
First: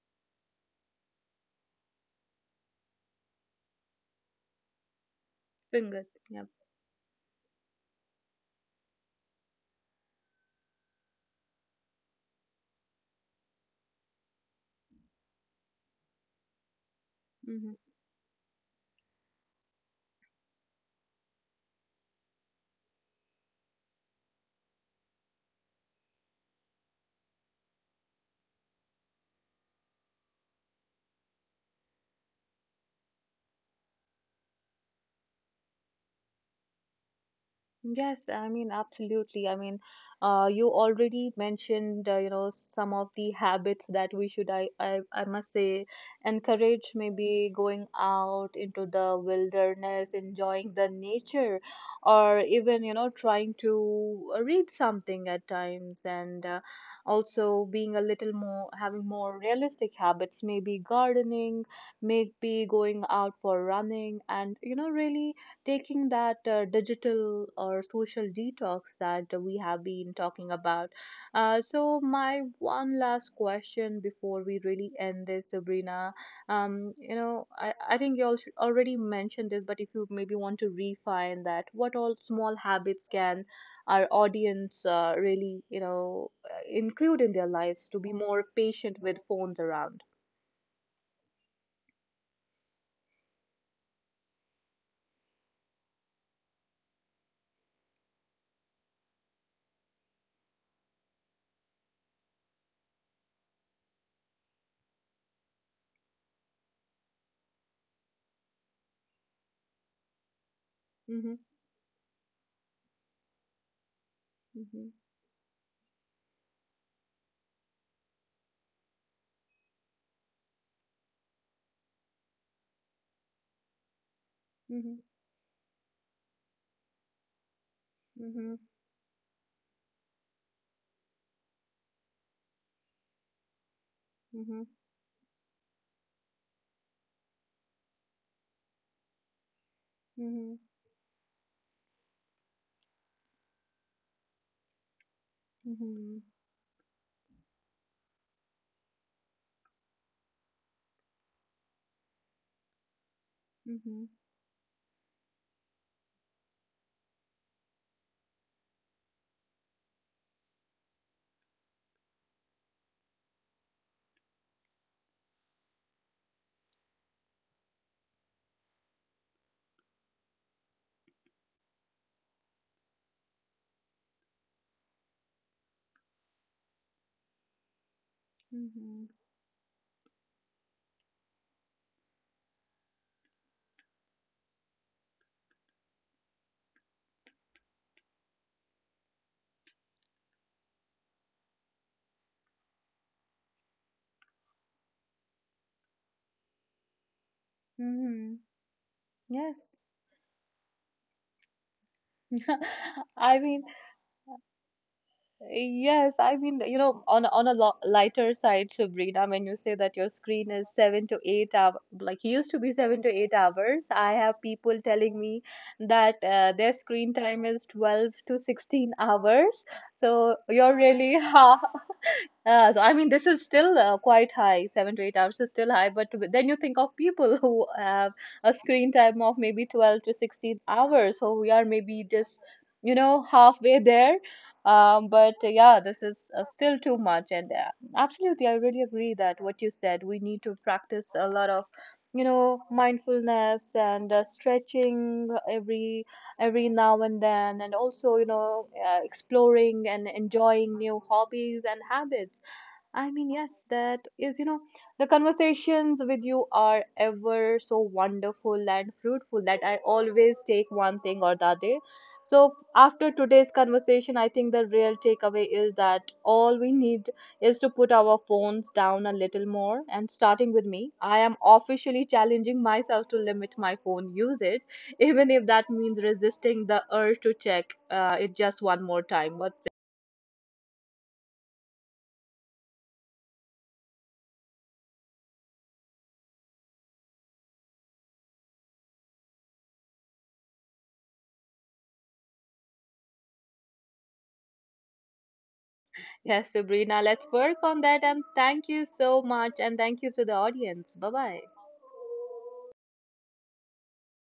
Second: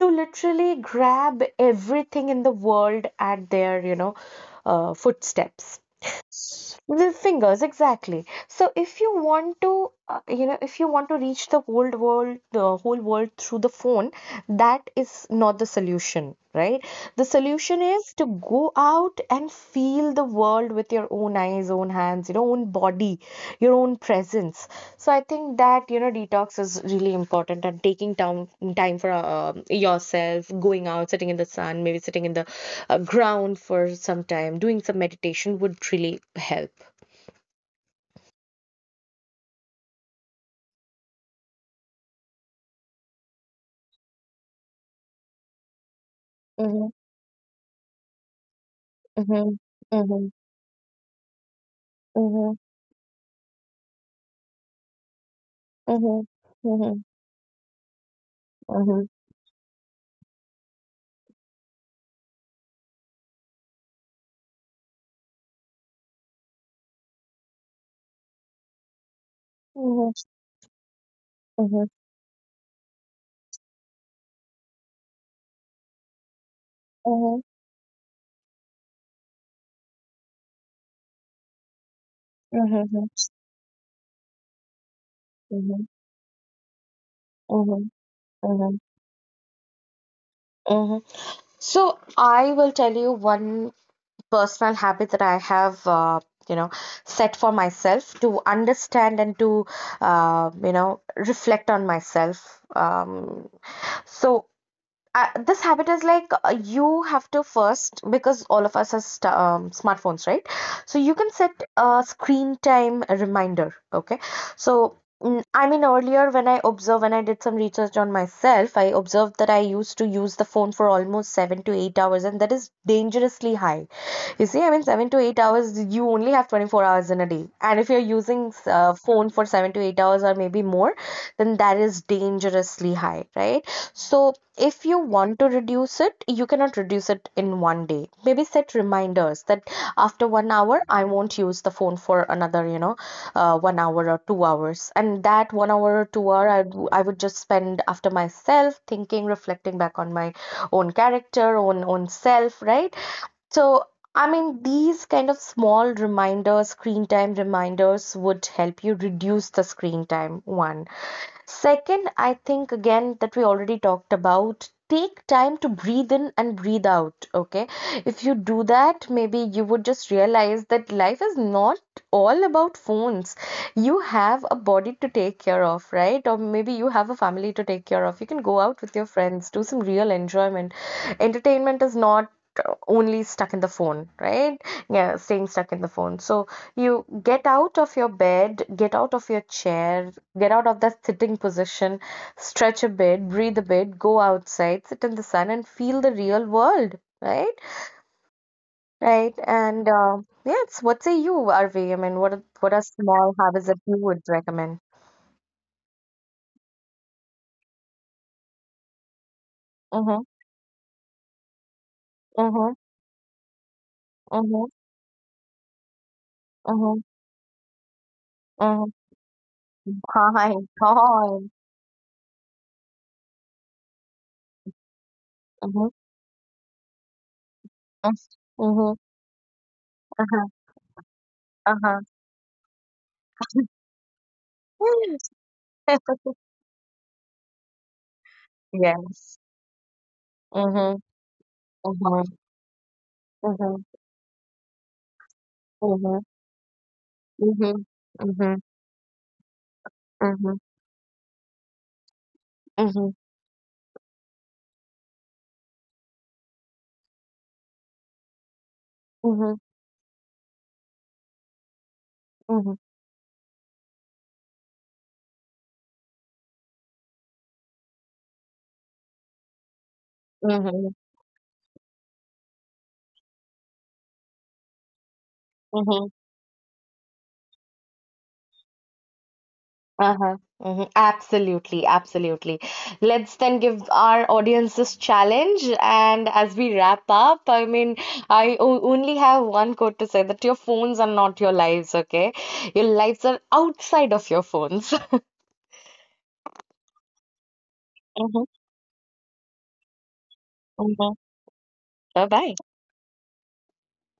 S2: to literally grab everything in the world at their, footsteps.
S1: Been good.
S2: The fingers, exactly. So if you want to, you know, if you want to reach the whole world through the phone, that is not the solution, right? The
S1: Yep.
S2: solution is to go out and feel the world with your own eyes, own hands, your own body, your own presence. So I think that, you know, detox is really important, and taking time, time for, yourself, going out, sitting in the sun, maybe sitting in the ground for some time, doing some meditation would really help.
S1: Yes, I mean, absolutely. I mean, you already mentioned, you know, some of the habits that we should, I must say,
S2: Mhm,
S1: encourage, maybe going out into the
S2: mhm,
S1: wilderness,
S2: mhm,
S1: enjoying the nature, or
S2: mhm,
S1: even, you know, trying to read something at times,
S2: mhm,
S1: and
S2: mhm, mhm,
S1: also being a little more, having
S2: mhm,
S1: more realistic habits, maybe gardening, maybe going out for running, and, you know, really taking that digital or social detox that we have
S2: mhm,
S1: been talking about.
S2: mhm, mhm,
S1: So, my one last question before we really end this, Sabrina. You
S2: mhm,
S1: know, I think you all should already mentioned this, but if you maybe want to refine that, what all small habits can our audience really, you know, include in their
S2: mhm,
S1: lives to be more
S2: mhm,
S1: patient with phones around?
S2: mhm. So I will tell you one personal habit that I have, you know, set for myself to understand and to, you know, reflect on myself. So I, this habit is like, you have to first, because all of us has smartphones, right? So you can
S1: Mhm,
S2: set a screen time reminder, okay.
S1: mhm,
S2: So, mm, I mean, earlier when I observed, when I did some research on myself, I observed that I used to use the phone for almost 7 to 8 hours, and that is dangerously high. You see, I mean,
S1: mhm,
S2: 7 to 8 hours, you only have 24 hours in a day. And if you're using
S1: mhm,
S2: phone for 7 to 8 hours or maybe more, then that is dangerously high, right? So
S1: mhm,
S2: if you want to reduce it, you cannot reduce it in one day daily. Maybe set reminders that after one
S1: mhm,
S2: hour, I won't use the phone for another, 1 hour or 2 hours. And that 1 hour or
S1: mhm,
S2: 2 hour, I would just spend after myself, thinking, reflecting back on my own character, own self, right? So,
S1: mhm,
S2: I mean, these kind of small reminders, screen time reminders, would help you reduce the screen time. One. Second, I think again that we already talked about, take time to breathe in and breathe out. Okay, if you do that, maybe you would just realize that life is not all about phones. You have a body to take care of, right? Or maybe you have a family to take care of. You can go out with your
S1: mhm,
S2: friends, do some real enjoyment. Entertainment is not only stuck in the phone, right? Yeah, staying stuck in the phone. So you get out of your bed, get out of your chair, get out of that sitting position, stretch a bit, breathe a bit, go outside, sit in the sun, and feel the real world, right?
S1: mhm.
S2: Right.
S1: Yes.
S2: And yes, what say you, Arvi? I mean, what are small
S1: I mean,
S2: habits that you would recommend?
S1: yes, I mean, you know, on a lo lighter side, Sabrina, when you say that your
S2: Mm-hmm,
S1: screen is 7 to 8 hour, like used to
S2: mm-hmm,
S1: be 7 to 8 hours, I have
S2: mm-hmm,
S1: people telling me that their
S2: mm-hmm,
S1: screen time is 12 to
S2: mm-hmm.
S1: 16 hours. So
S2: Fine.
S1: you're really
S2: Fine.
S1: half so I mean, this is still quite high. 7 to 8 hours is still
S2: Mm-hmm,
S1: high, but then you think of people who have a
S2: mm-hmm, mm-hmm.
S1: screen time of maybe 12 to
S2: Uh-huh.
S1: 16 hours. So we are maybe just, you know, halfway there. But
S2: Uh-huh.
S1: yeah, this is still too much. And absolutely, I really agree
S2: Yes.
S1: that what you said, we need to
S2: Mhm,
S1: practice a lot of,
S2: mhm,
S1: you know, mindfulness
S2: mhm,
S1: and stretching
S2: mhm,
S1: every now and then, and
S2: mhm,
S1: also, you
S2: mhm,
S1: know, exploring and
S2: mhm,
S1: enjoying new hobbies and habits.
S2: mhm,
S1: I mean, yes, that is, you know, the conversations with you are ever so wonderful and fruitful
S2: mhm,
S1: that I always take one thing or the other. So,
S2: mhm,
S1: after today's conversation, I think the real takeaway is that all we need is to put our phones down a little more. And starting with
S2: mhm,
S1: me, I am officially challenging myself to limit my phone usage, even if that means
S2: mhm.
S1: resisting the urge to check it just one more time. What?
S2: Uh-huh. Mhm. Absolutely, absolutely. Let's then give our audience this challenge. And as we wrap up, I mean, I only have one quote to say that your phones are not your lives, okay? Your lives are outside of your phones.
S1: Yes, Sabrina, let's work on that. And
S2: Mm-hmm.
S1: thank you so much. And thank you to the audience.
S2: Mm-hmm.
S1: Bye bye.
S2: Bye-bye.